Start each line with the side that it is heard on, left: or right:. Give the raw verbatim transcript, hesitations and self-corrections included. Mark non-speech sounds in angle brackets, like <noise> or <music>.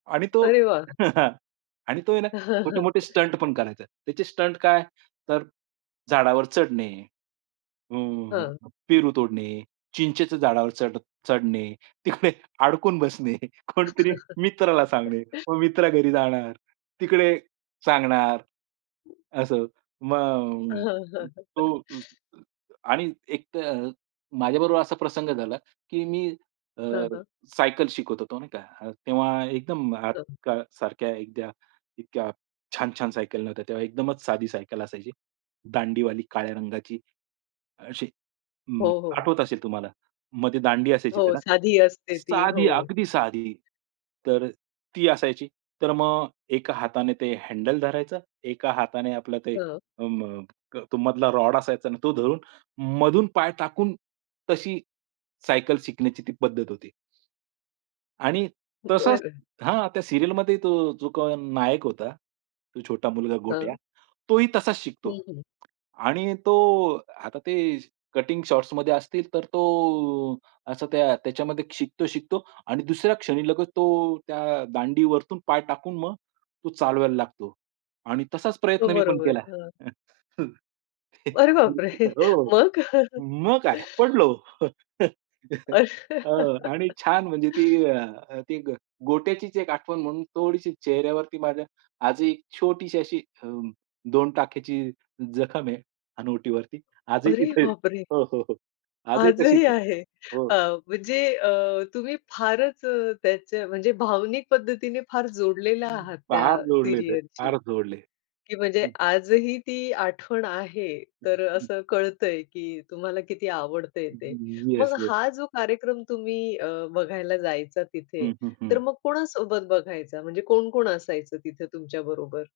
right: आणि तो
left: अरे वाह!
right: <chuckles> आणि तो आहे ना छोटे-मोठे स्टंट
left: <chuckles>
right: पण करायचा. त्याचे स्टंट काय? तर झाडावर चढणे, अ,
left: हां.
right: पेरू तोडणे, चिंचेच्या झाडावर चढ चढणे, तिकडे अडकून बसणे, कुणीतरी मित्राला सांगणे,
left: <chuckles>
right: मग मित्र घरी जाणार, तिकडे सांगणार, असं. मग
left: हां, हां, हां.
right: तो
left: <chuckles>
right: आणि एक अ, तर माझ्याबरोबर असा प्रसंग झाला, की मी अ,
left: हां, हां.
right: सायकल शिकत होतो, नाही का. तेव्हा एकदम
left: हं.
right: आजकाल सारख्या एखाद्या इतक्या छान-छान सायकल नव्हत्या. तेव्हा एकदमच साधी सायकल असायची. दांडीवाली काळ्या रंगाची अशी. अ,
left: हो, हो.
right: आठवत असेल तुम्हाला. मधे दांडी असायची
left: हो.
right: त्याला.
left: साधी असते ती. हो.
right: साधी अगदी साधी, तर अ, ती असायची. तर मग एका हाताने ते हँडल धरायचं, एका हाताने आपलं ते
left: हां.
right: अ, म क मधला रॉड असायचा ना तो धरून मधून पाय टाकून, तशी सायकल शिकण्याची ती पद्धत होती. आणि तसाच
left: बरं.
right: हां, त्या सीरियलमध्ये तो जो कोण नायक होता, तो छोटा मुलगा गोट्या.
left: हां.
right: तोही तसाच शिकतो
left: हं, हं.
right: आणि तो आता ते कटींग शॉर्ट्समध्ये असतील तर तो असा त्या त्याच्यामध्ये शिकतो-शिकतो. आणि दुसऱ्या क्षणी लगत तो त्या दांडीवरतून पाय टाकून मग तो चालवायला लागतो आणि तसाच
left: हो,
right: प्रयत्न मी पण
left: बरोबर.
right: केला.
left: हां.
right: <chuckles>
left: अरे बापरे!
right: निश्चितच,
left: <chuckles>
right: हो
left: मग?
right: मग काय? पडलो. <chuckles> हां. आणि छान म्हणजे ती
left: <laughs>
right: अ, ती ग गोट्याचीच एक आठवण म्हणून थोडीशी चेहऱ्यावरती माझ्या आजही एक छोटीशी अशी अं, दोन टाक्याची जखम आहे हनुवटीवरती. आजही
left: अरे
right: तिथे आहे,
left: बापरे!
right: हो, हो, हो. आजही तशीच
left: आजही
right: आहे.
left: आहे.
right: हो.
left: अ, म्हणजे अ, तुम्ही फारच अ, त्यांच्या म्हणजे भावनिक पद्धतीने फार जोडलेला
right: हं.
left: आहात
right: फार
left: त्या
right: जोडलेलो आहे.
left: सीरियलशी,
right: फार जोडलय.
left: की म्हणजे
right: हं.
left: आजही ती आठवण आहे.
right: हं,
left: तर
right: हं.
left: असं कळतंय, की तुम्हाला किती आवडतंय ते. मग
right: येस, येस.
left: हा जो कार्यक्रम तुम्ही अ, बघायला जायचा तिथे,
right: हं, हं,
left: तर
right: हं.
left: मग कोणासोबत बघायचा? म्हणजे कोण-कोण असायचं तिथे तुमच्या बरोबर?